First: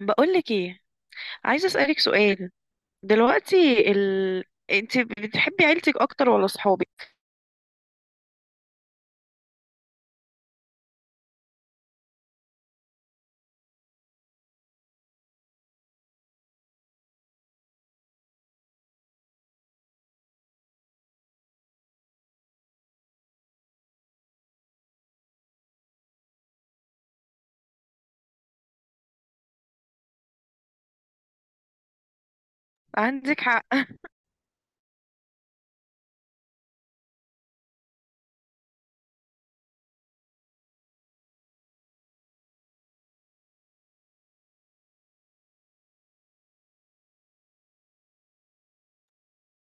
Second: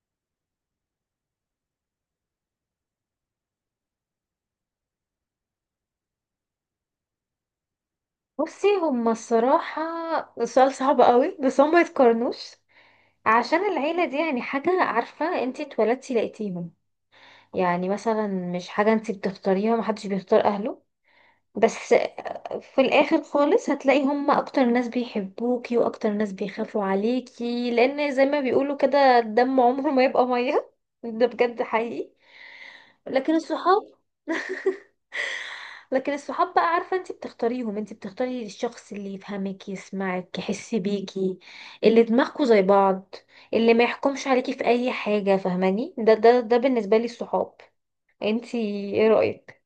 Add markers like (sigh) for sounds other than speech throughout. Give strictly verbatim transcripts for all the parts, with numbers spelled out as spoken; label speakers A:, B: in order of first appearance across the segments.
A: بقولك ايه، عايزة اسألك سؤال دلوقتي. ال... انت بتحبي عيلتك اكتر ولا صحابك؟
B: بصي، هما الصراحة سؤال صعب قوي بس هما يتقارنوش. عشان العيلة دي يعني حاجة، عارفة، انتي اتولدتي لقيتيهم. يعني مثلا مش حاجة انتي بتختاريها، محدش بيختار أهله. بس في الاخر خالص هتلاقي هم اكتر ناس بيحبوكي واكتر ناس بيخافوا عليكي، لان زي ما بيقولوا كده الدم عمره ما يبقى ميه. (laughs) ده بجد حقيقي. لكن
A: عندك حق.
B: الصحاب.
A: (laughs)
B: (laughs) لكن الصحاب بقى، عارفة، انت بتختاريهم، انت بتختاري الشخص اللي يفهمك، يسمعك، يحس بيكي، اللي دماغكوا زي بعض، اللي ما يحكمش عليكي في اي حاجة، فاهماني؟ ده ده ده بالنسبة لي الصحاب. انت ايه رأيك؟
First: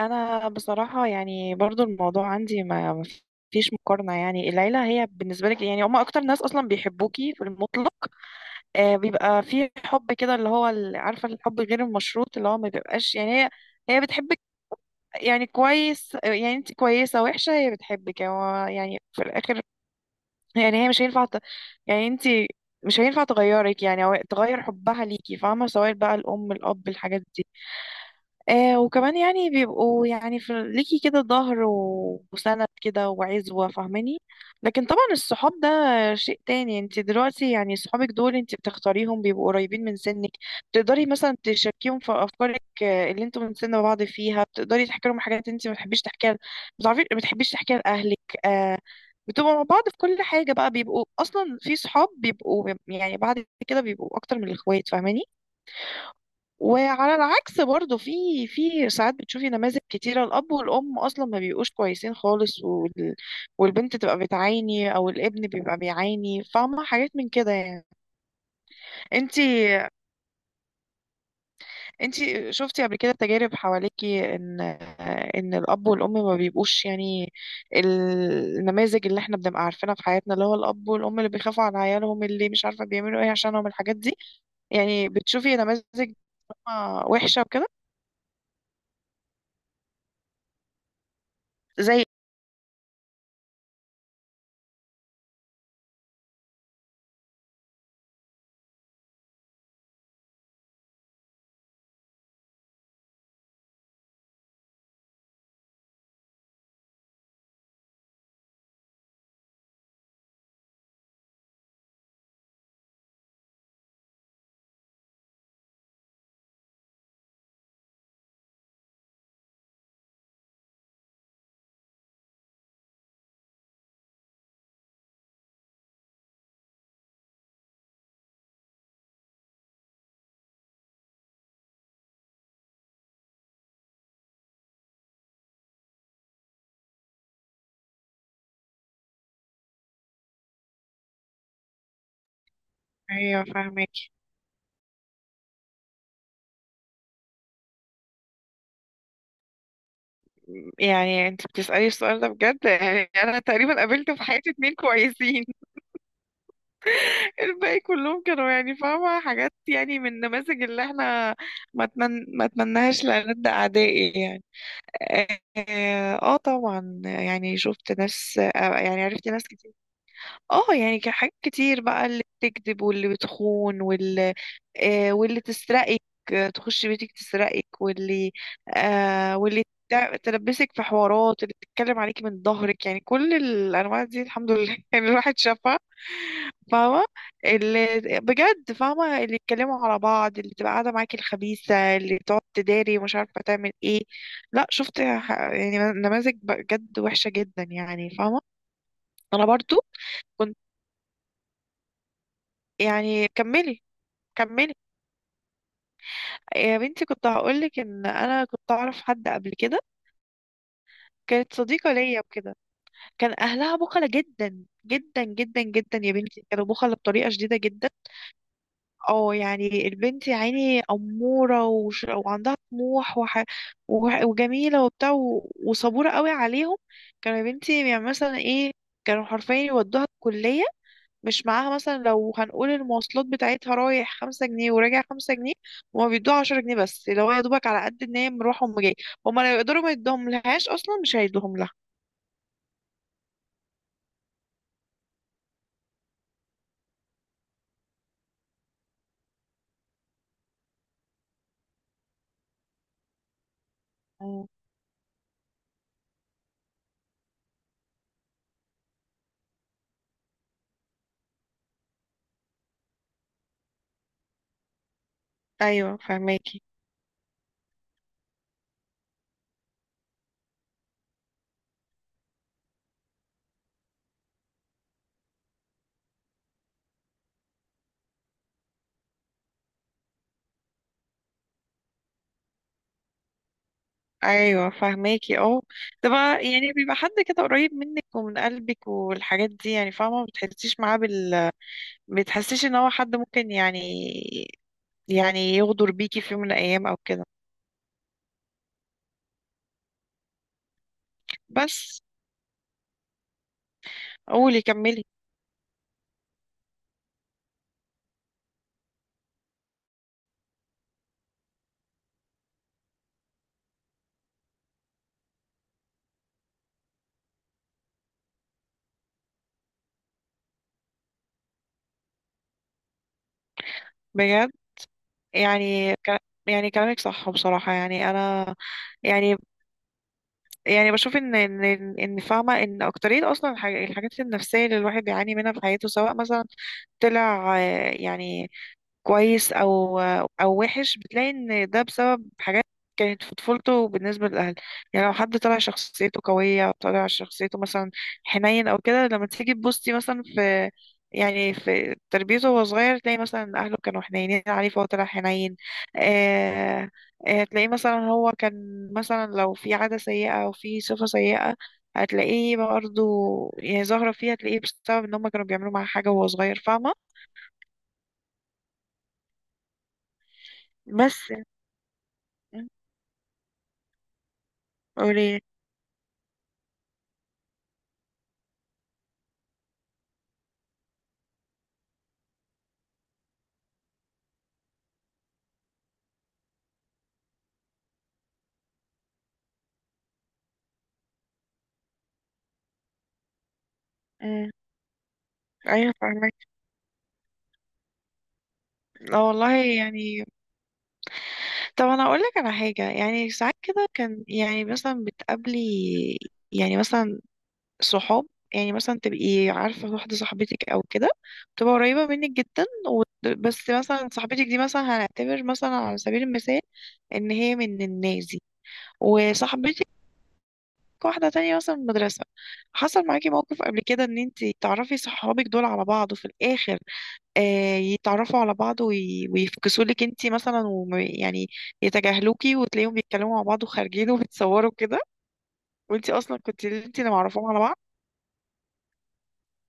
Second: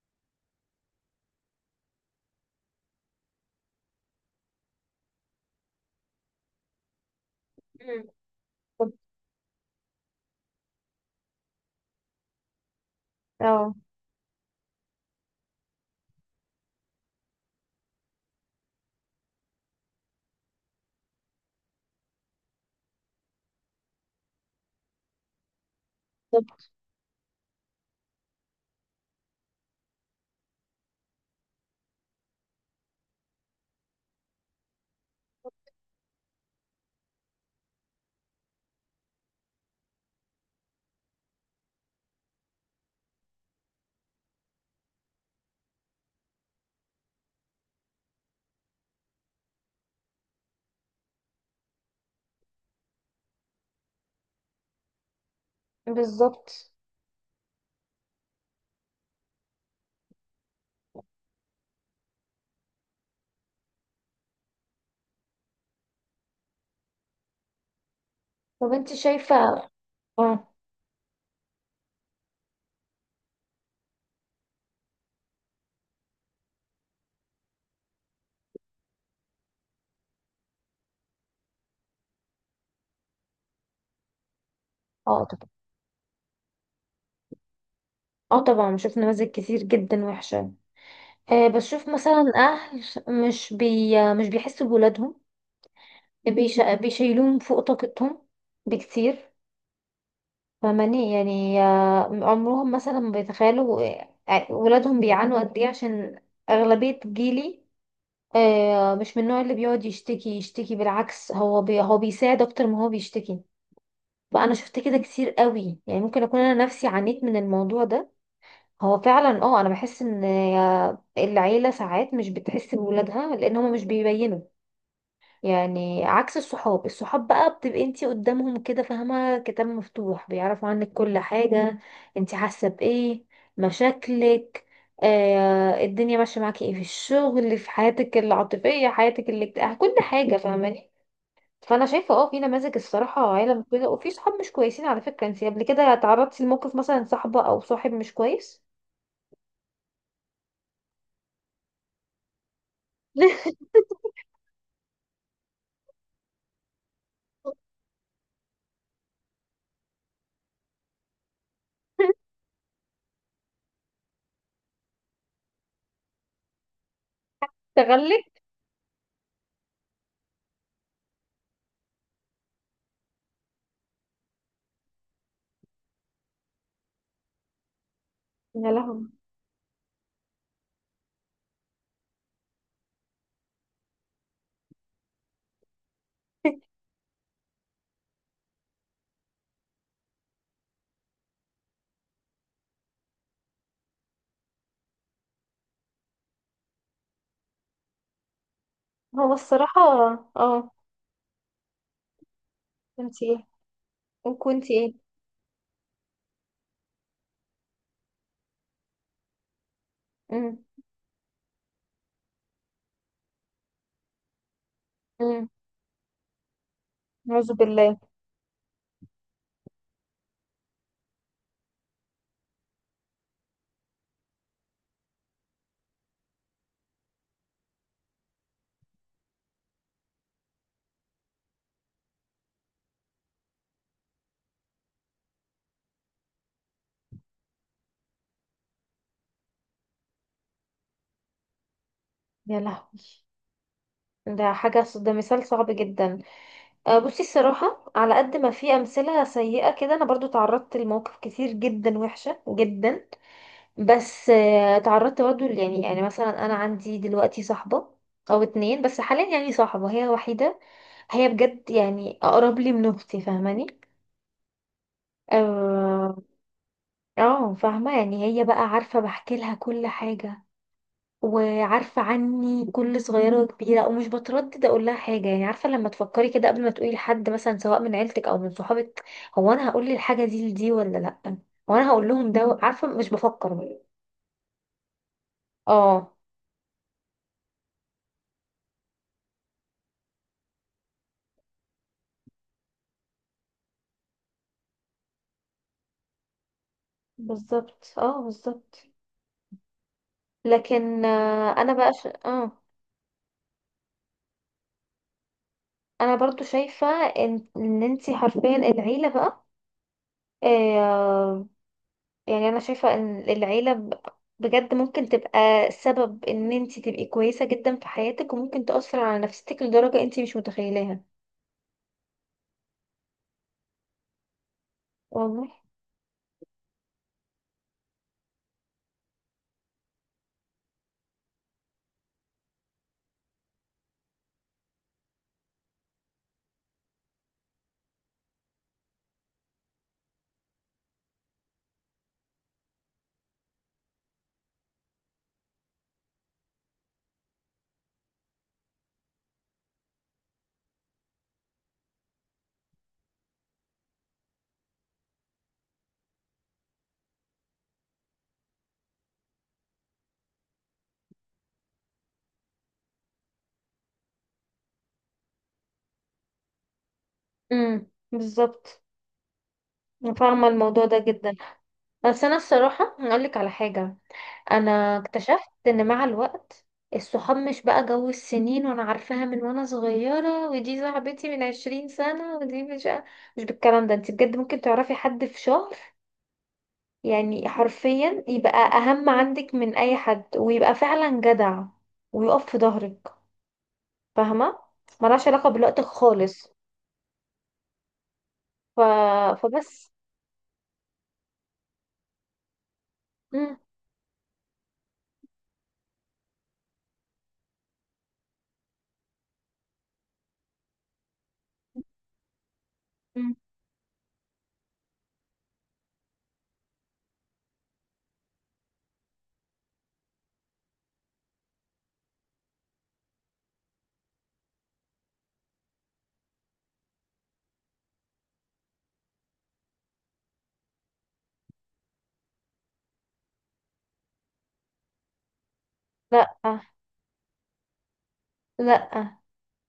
A: انا بصراحة يعني برضو الموضوع عندي ما ما فيش مقارنة، يعني العيلة هي بالنسبة لك، يعني هما اكتر ناس اصلا بيحبوكي في المطلق.
B: مم. طب-
A: آه، بيبقى في حب كده اللي هو ال- عارفة الحب غير المشروط، اللي هو ما بيبقاش، يعني هي
B: اه.
A: هي بتحبك. يعني كويس، يعني انت كويسة وحشة هي بتحبك، يعني هو يعني في الاخر، يعني هي مش هينفع ت... يعني انت مش هينفع تغيرك، يعني او تغير حبها ليكي، فاهمة؟ سواء بقى
B: طب
A: الأم، الأب، الحاجات دي. آه، وكمان يعني بيبقوا يعني في ليكي كده ظهر و- وسند كده وعزوة، فاهماني؟ لكن طبعا الصحاب ده شيء تاني. انت دلوقتي يعني صحابك دول انت بتختاريهم، بيبقوا قريبين من سنك، بتقدري مثلا تشاركيهم في افكارك، آه، اللي انتوا من سن بعض فيها، بتقدري تحكي لهم حاجات انت ما بتحبيش تحكيها ل- بتعرفي ما بتحبيش تحكيها لاهلك، آه. بتبقوا مع بعض في كل حاجة بقى، بيبقوا اصلا في صحاب بيبقوا يعني بعد كده بيبقوا اكتر من الاخوات، فاهماني؟
B: بالظبط.
A: وعلى العكس برضه، في في ساعات بتشوفي نماذج كتيرة، الأب والأم أصلا ما بيبقوش كويسين خالص، وال... والبنت تبقى بتعاني أو الابن بيبقى بيعاني، فاهمة؟ حاجات من كده يعني.
B: طب انت شايفة؟ اه
A: انتي انتي شفتي قبل كده تجارب حواليكي، إن إن الأب والأم ما بيبقوش يعني، النماذج اللي احنا بنبقى عارفينها في حياتنا اللي هو الأب والأم اللي بيخافوا على عيالهم، اللي مش عارفة بيعملوا ايه عشانهم، الحاجات دي. يعني
B: اه طبعا.
A: بتشوفي نماذج وحشة وكده،
B: اه طبعا، بشوف نماذج كتير جدا وحشة. آه، بشوف
A: زي،
B: مثلا اهل مش بي مش بيحسوا بولادهم، بيش... بيشيلوهم فوق طاقتهم بكتير. فماني يعني آه عمرهم مثلا ما بيتخيلوا آه، ولادهم بيعانوا قد ايه، عشان اغلبية جيلي آه مش من النوع اللي بيقعد يشتكي يشتكي، بالعكس هو بي... هو بيساعد اكتر ما هو بيشتكي. فانا شفت كده كتير قوي، يعني ممكن اكون انا نفسي عانيت من الموضوع ده. هو فعلا اه انا بحس ان العيله ساعات مش بتحس بولادها لان هما مش بيبينوا. يعني عكس الصحاب، الصحاب بقى بتبقي انتي قدامهم كده، فاهمه، كتاب مفتوح، بيعرفوا عنك كل حاجه، انتي حاسه بايه، مشاكلك، آه الدنيا ماشيه معاكي ايه في الشغل، في حياتك العاطفيه، حياتك الاجتماعيه، كل حاجه، فاهماني؟ فانا شايفه اه في نماذج الصراحه
A: ايوه
B: عيله مش
A: فاهمة.
B: كويسه وفي صحاب مش كويسين. على فكره انتي قبل كده تعرضتي لموقف مثلا صاحبه او صاحب مش كويس؟
A: يعني انت بتسألي السؤال ده، بجد يعني انا تقريبا قابلت في حياتي اتنين كويسين. (laughs)
B: (laughs)
A: الباقي كلهم كانوا يعني فاهمة حاجات يعني من النماذج اللي احنا، ما اتمن... ما اتمناهاش لألد أعدائي يعني. اه. آه، طبعا يعني شفت
B: تغلب.
A: ناس، آه، يعني عرفت ناس كتير. اه، يعني كان حاجات كتير بقى، اللي بتكذب واللي بتخون واللي آه واللي تسرقك، آه، تخش بيتك تسرقك، واللي
B: يا لهوي.
A: آه واللي تع- تلبسك في حوارات، اللي تتكلم عليكي من ظهرك، يعني كل الانواع دي الحمد لله (laughs) يعني الواحد شافها،
B: (laughs)
A: فاهمه؟ اللي، بجد فاهمه اللي يتكلموا على بعض، اللي تبقى قاعده معاكي الخبيثه، اللي تقعد تداري ومش عارفه تعمل ايه. لا، شفت ح- يعني نماذج بجد وحشه جدا يعني، فاهمه؟
B: هو
A: انا برضو
B: الصراحة
A: كنت،
B: اه. كنت
A: يعني
B: ايه؟
A: كملي،
B: وكنت
A: كملي.
B: ايه؟
A: يا بنتي، كنت هقولك ان انا كنت اعرف حد قبل كده،
B: امم
A: كانت صديقة ليا وكده. كان اهلها بخلة جدا جدا
B: امم
A: جدا جدا، يا بنتي كانوا بخلة بطريقة
B: أعوذ
A: شديدة جدا.
B: بالله.
A: اه، يعني البنت يا عيني أمورة وش... وعندها طموح وح... وح... وجميلة وبتاع و... وصبورة قوي عليهم. كانوا يا بنتي يعني مثلا ايه، كانوا حرفيا يودوها الكلية، مش معاها مثلا. لو هنقول المواصلات بتاعتها: رايح خمسة جنيه وراجع خمسة جنيه، هما بيدوها عشرة جنيه بس، اللي هو يا دوبك على قد ان هي مروحة وأم جاية. هما لو يقدروا ما يدوهم لهاش اصلا، مش هيدوهم لها.
B: يا لهوي، ده حاجة، ده مثال صعب جدا. آه، بصي الصراحة على قد ما في أمثلة سيئة كده، أنا برضو تعرضت لمواقف كتير جدا وحشة جدا. بس
A: أيوة.
B: آه، تعرضت برضو ل- يعني يعني مثلا أنا عندي دلوقتي صاحبة، أو اتنين بس حاليا، يعني صاحبة هي وحيدة، هي بجد يعني أقرب لي من أختي، فاهماني
A: ايوه
B: آه؟
A: فهماكي،
B: اه فاهمة، يعني هي بقى عارفة بحكي لها كل حاجة، وعارفة عني كل صغيرة وكبيرة، ومش بتردد اقول لها حاجة. يعني عارفة لما تفكري كده قبل ما تقولي لحد مثلا سواء من عيلتك او من صحابك، هو انا هقول الحاجة دي لدي ولا لا، هو انا هقول لهم، ده عارفة مش بفكر.
A: ايوه فهماكي، اه. ده
B: اه
A: بقى يعني بيبقى حد كده قريب منك ومن قلبك والحاجات دي، يعني فاهمه ما بتحسيش معاه بال بتحسيش ان هو حد ممكن يعني يعني يغدر بيكي في يوم من الايام او كده.
B: بالظبط، اه بالظبط. لكن آه، انا بقى
A: بس
B: ش... اه،
A: قولي، كملي.
B: انا برضو شايفة ان ان انتي حرفيا العيلة بقى، آه، يعني انا شايفة ان العيلة ب- بجد ممكن تبقى سبب ان انت تبقي كويسة جدا في حياتك، وممكن تأثر على نفسيتك لدرجة انت مش متخيلاها.
A: بجد،
B: والله.
A: يعني ك... يعني كلامك صح بصراحة، يعني أنا يعني يعني بشوف إن، إن إن إن فاهمة إن أكترية أصلا الح- الحاجات النفسية اللي الواحد بيعاني منها في حياته، سواء مثلا طلع، آه، يعني كويس او او وحش، بتلاقي ان ده بسبب حاجات كانت في طفولته بالنسبه للاهل. يعني لو حد طلع شخصيته قويه او طلع شخصيته مثلا حنين او كده، لما تيجي تبصي مثلا في، يعني في تربيته وهو صغير، تلاقي مثلا اهله كانوا حنينين عليه فهو طلع حنين. آه. آه تلاقيه مثلا هو كان مثلا، لو في عاده سيئه او في صفه سيئه، هتلاقيه برضه يعني ظاهره فيها، هتلاقيه بسبب ان هم كانوا بيعملوا معاه حاجه وهو صغير، فاهمه؟
B: امم بالظبط. أنا فاهمة الموضوع ده
A: بس
B: جدا. بس انا الصراحة هقولك على حاجة، انا
A: قولي.
B: اكتشفت ان مع الوقت الصحاب مش بقى جو السنين. وانا عارفاها من وانا صغيرة، ودي صاحبتي من عشرين سنة، ودي مش مش بالكلام ده. انت بجد ممكن تعرفي حد في شهر، يعني حرفيا يبقى اهم عندك من اي حد، ويبقى فعلا جدع ويقف في ظهرك،
A: مم.
B: فاهمه؟ ملهاش علاقه بالوقت
A: ايوه
B: خالص.
A: فاهمك.
B: ف...
A: لا والله
B: فبس.
A: يعني، طب انا اقول لك على حاجه. يعني ساعات
B: مم.
A: كده كان، يعني مثلا بتقابلي، يعني مثلا صحاب، يعني مثلا تبقي عارفه واحده صاحبتك او كده، تبقى قريبه منك جدا وت-
B: مم.
A: بس مثلا صاحبتك دي، مثلا هنعتبر مثلا على سبيل المثال ان هي من الناس دي، وصاحبتك واحده تانية مثلا من المدرسه. حصل معاكي موقف قبل كده ان انت تعرفي صحابك دول على بعض، وفي الاخر آه، يتعرفوا على بعض وي- ويفكسوا لك انت مثلا وم- يعني يتجاهلوكي، وتلاقيهم بيتكلموا مع بعض وخارجين (laughs) وبتصوروا كده، وانت
B: لا،
A: اصلا كنت انت اللي معرفاهم على بعض.
B: لا،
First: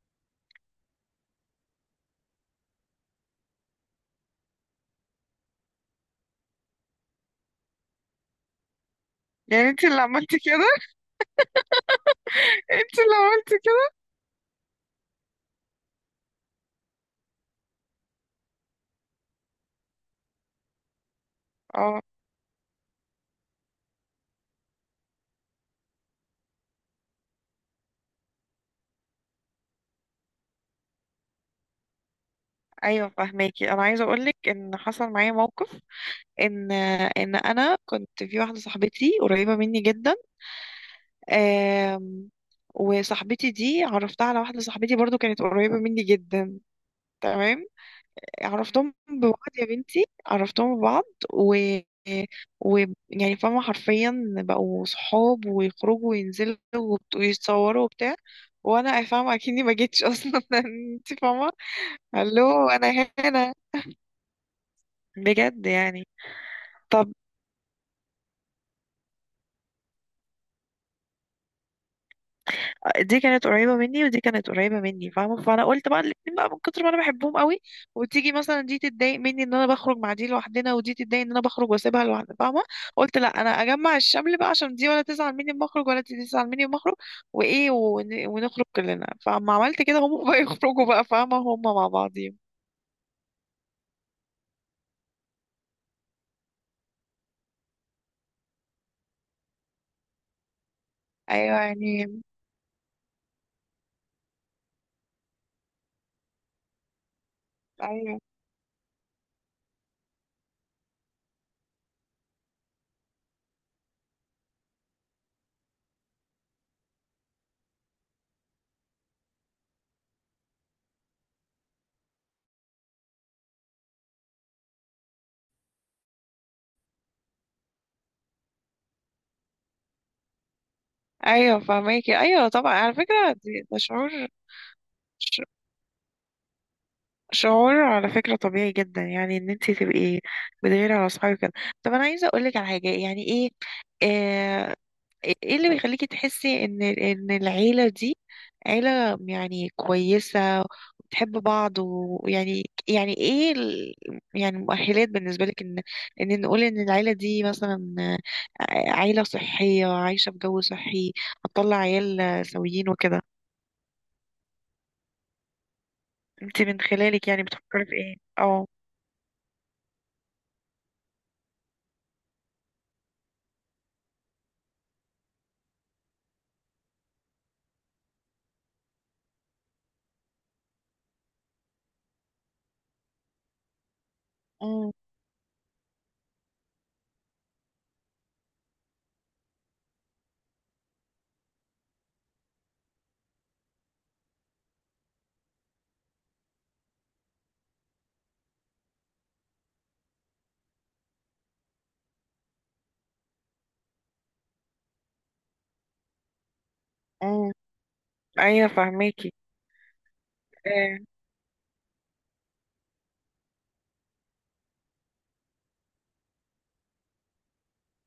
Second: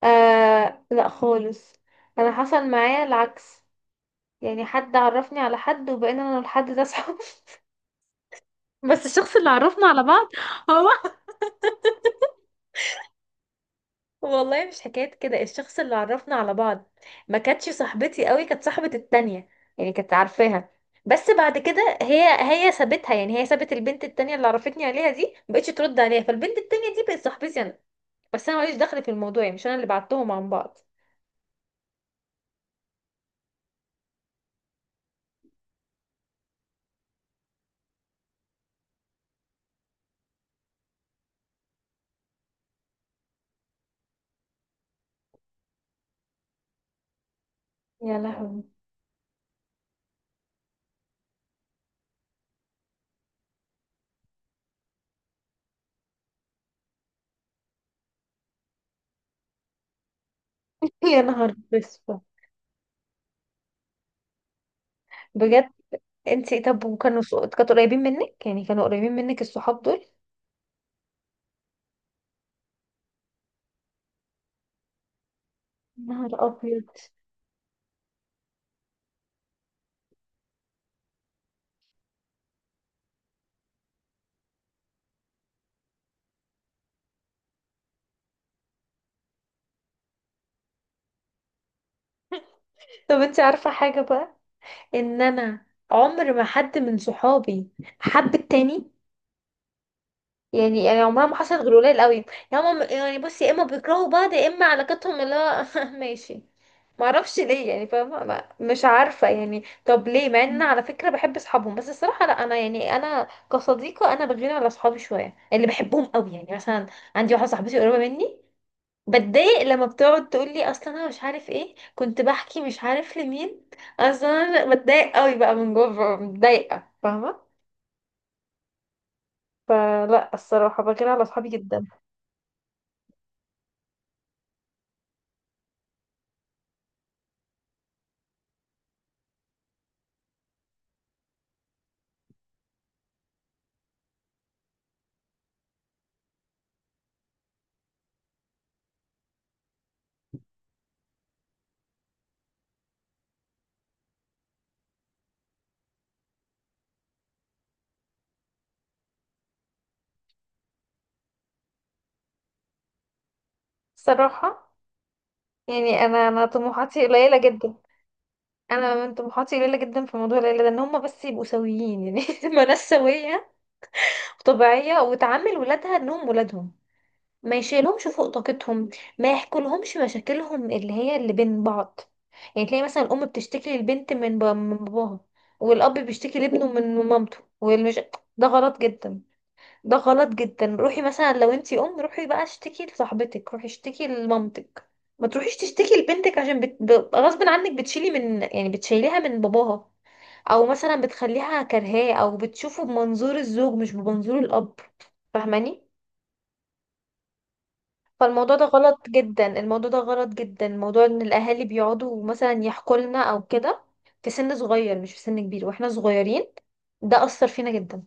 B: آه لا خالص. انا حصل معايا العكس، يعني حد عرفني على حد وبقينا انا والحد ده صحاب. (laughs) بس الشخص اللي
A: يعني انت
B: عرفنا
A: اللي
B: على بعض
A: عملتي كده؟
B: هو.
A: (laughs) انت اللي عملتي كده،
B: والله مش حكاية كده، الشخص اللي عرفنا على بعض ما كانتش صاحبتي قوي، كانت صاحبة التانية. يعني كانت عارفاها، بس بعد كده
A: اه.
B: هي، هي سابتها. يعني هي سابت البنت التانية اللي عرفتني عليها دي، مبقتش ترد عليها. فالبنت التانية دي بقت صاحبتي انا، بس انا ماليش دخل في الموضوع، يعني مش انا اللي بعتهم عن بعض.
A: ايوه فهماكي. انا عايزه اقول لك ان حصل معايا موقف، ان ان انا كنت في واحده صاحبتي قريبه مني جدا. آم، وصاحبتي دي عرفتها على واحده صاحبتي برضو كانت قريبه مني جدا. تمام.
B: يا لهوي.
A: عرفتهم ببعض يا بنتي، عرفتهم ببعض، و و يعني فاهمة حرفيا بقوا صحاب، ويخرجوا وينزلوا وبت- ويتصوروا وبتاع، وانا فاهمة اكني ما جيتش اصلا. (laughs)
B: (laughs)
A: انت
B: يا
A: فاهمة؟
B: نهار بسفة.
A: الو، انا هنا، بجد
B: بجد.
A: يعني.
B: انتي طب
A: طب،
B: وكانوا ص- كانوا قريبين منك؟ يعني كانوا قريبين منك الصحاب دول؟
A: دي كانت قريبة مني ودي كانت قريبة مني، فاهمة؟ فأنا قلت بقى
B: نهار
A: الاتنين بقى من كتر
B: ابيض.
A: ما أنا بحبهم قوي، وتيجي مثلا دي تتضايق مني إن أنا بخرج مع دي لوحدنا، ودي تتضايق إن أنا بخرج وأسيبها لوحدها، فاهمة؟ قلت لأ، أنا أجمع الشمل بقى، عشان دي ولا تزعل مني لما أخرج ولا دي تزعل مني لما أخرج، وإيه ون- ونخرج كلنا. فما عملت كده، هم بقى (laughs) يخرجوا بقى، فاهمة، هم مع بعضهم.
B: طب انتي عارفة حاجة بقى، ان انا عمر ما حد من صحابي حب التاني. يعني يعني عمرها ما
A: أيوة،
B: حصلت غير قليل
A: يعني
B: قوي، يا هم يعني، بص، يا اما بيكرهوا بعض، يا اما علاقتهم اللي هو (laughs) ماشي. ما اعرفش ليه يعني،
A: أيوة،
B: فاهمه، ما- مش عارفه يعني طب ليه؟ مع ان انا على فكره بحب اصحابهم. بس الصراحه لا، انا يعني انا كصديقه انا بغير على اصحابي شويه اللي بحبهم قوي. يعني مثلا عندي واحده صاحبتي قريبه مني، بتضايق لما بتقعد تقول لي اصلا انا مش عارف ايه كنت بحكي مش عارف لمين، اصلا انا بتضايق قوي بقى من جوه، ببقى متضايقه، فاهمه؟ فلا الصراحه بغير على اصحابي
A: أيوة
B: جدا.
A: فاهماكي، أيوة. طبعا على فكرة، دي- ده شعور، شعور على فكرة طبيعي جدا، يعني ان انت تبقي بتغيري على اصحابك كده. طب انا عايزة اقولك على حاجة. يعني ايه، آه، ايه اللي بيخليكي تحسي ان ان العيلة دي عيلة يعني كويسة وبتحب بعض، ويعني يعني يعني ايه ال- يعني مؤهلات بالنسبة لك ان ان نقول ان العيلة دي مثلا، آه، عيلة صحية عايشة بجو صحي، هتطلع عيال سويين وكده.
B: الصراحه يعني انا انا
A: انت من
B: طموحاتي
A: خلالك
B: قليله
A: يعني
B: جدا.
A: بتفكري في ايه؟ اه.
B: انا من طموحاتي قليله جدا في موضوع العيله ده، ان هم بس يبقوا سويين، يعني (laughs) ما ناس سويه وطبيعيه، وتعامل ولادها انهم ولادهم، ما يشيلهمش فوق طاقتهم، ما يحكولهمش مشاكلهم اللي هي اللي بين بعض. يعني تلاقي مثلا الام بتشتكي للبنت من با- من باباها، والاب بيشتكي لابنه من مامته، والمش (tsk) ده غلط جدا. ده غلط جدا. روحي مثلا لو انتي ام روحي بقى اشتكي لصاحبتك، روحي اشتكي لمامتك، ما تروحيش تشتكي لبنتك، عشان بت... ب- غصب عنك بتشيلي من يعني بتشيليها من باباها، او مثلا بتخليها كرهاه، او بتشوفه بمنظور الزوج مش بمنظور الاب، فاهماني؟
A: أمم،
B: فالموضوع ده
A: ايوه
B: غلط
A: فاهماكي.
B: جدا، الموضوع ده غلط جدا.
A: آه،
B: موضوع ان الاهالي بيقعدوا مثلا يحكوا لنا او كده في سن صغير، مش في سن كبير، واحنا صغيرين، ده اثر فينا جدا.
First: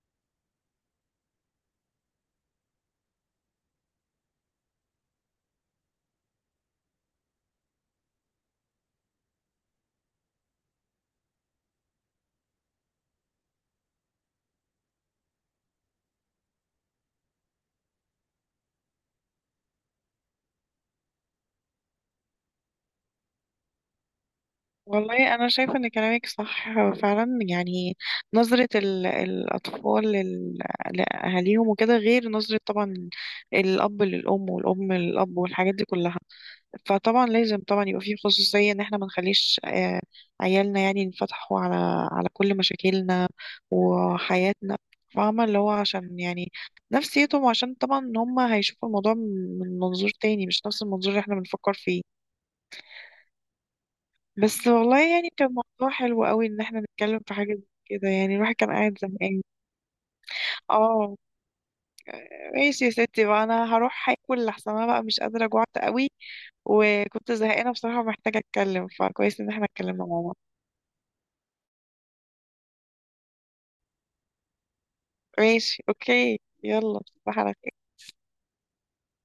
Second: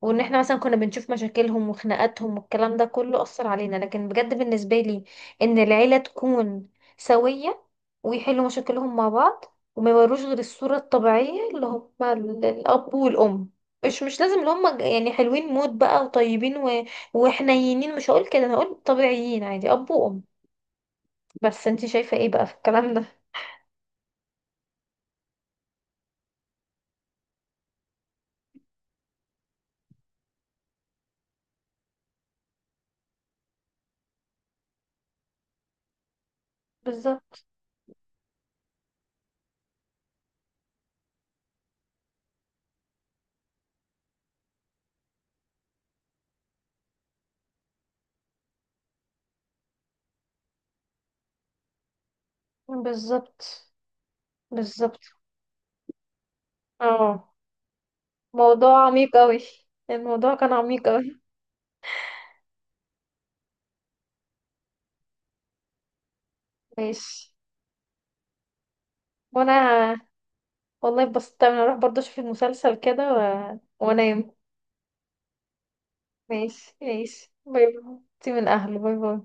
B: وان احنا مثلا كنا بنشوف مشاكلهم وخناقاتهم والكلام ده كله، اثر علينا. لكن بجد بالنسبه لي، ان العيله تكون سويه ويحلوا مشاكلهم مع بعض، وما يوروش غير الصوره الطبيعيه اللي هم ال- الاب والام. مش مش لازم اللي هم يعني حلوين موت بقى وطيبين و... وحنينين، مش هقول كده، انا هقول طبيعيين عادي، اب وام. بس انت شايفه ايه بقى في الكلام ده؟
A: والله انا شايفه ان كلامك صح، فعلا يعني نظره ال- الاطفال لل- لاهاليهم وكده غير نظره طبعا الاب للام والام للاب والحاجات دي كلها. فطبعا
B: بالظبط.
A: لازم طبعا يبقى في خصوصيه ان احنا ما نخليش آه عيالنا يعني ينفتحوا على على كل مشاكلنا وحياتنا، فاهمه؟ اللي هو عشان يعني نفسيتهم، عشان طبعا هم هيشوفوا الموضوع من منظور تاني، مش نفس المنظور اللي احنا بنفكر فيه.
B: بالظبط.
A: بس
B: بالظبط.
A: والله، يعني كان موضوع حلو قوي ان احنا نتكلم
B: اه.
A: في حاجة زي كده، يعني الواحد كان
B: موضوع
A: قاعد
B: عميق قوي،
A: زهقان.
B: الموضوع كان عميق
A: اه.
B: قوي.
A: ماشي يا ستي بقى، انا هروح هاكل، لحسن انا بقى مش قادرة، جوعت قوي،
B: ماشي.
A: وكنت زهقانة بصراحة، محتاجة اتكلم، فكويس ان
B: وانا
A: احنا اتكلمنا مع بعض.
B: والله اتبسطت اوي. انا اروح برضه اشوف المسلسل كده و... وانام.
A: ماشي، اوكي،
B: ماشي
A: يلا،
B: ماشي،
A: صباح على
B: باي باي. انتي من اهله، باي باي.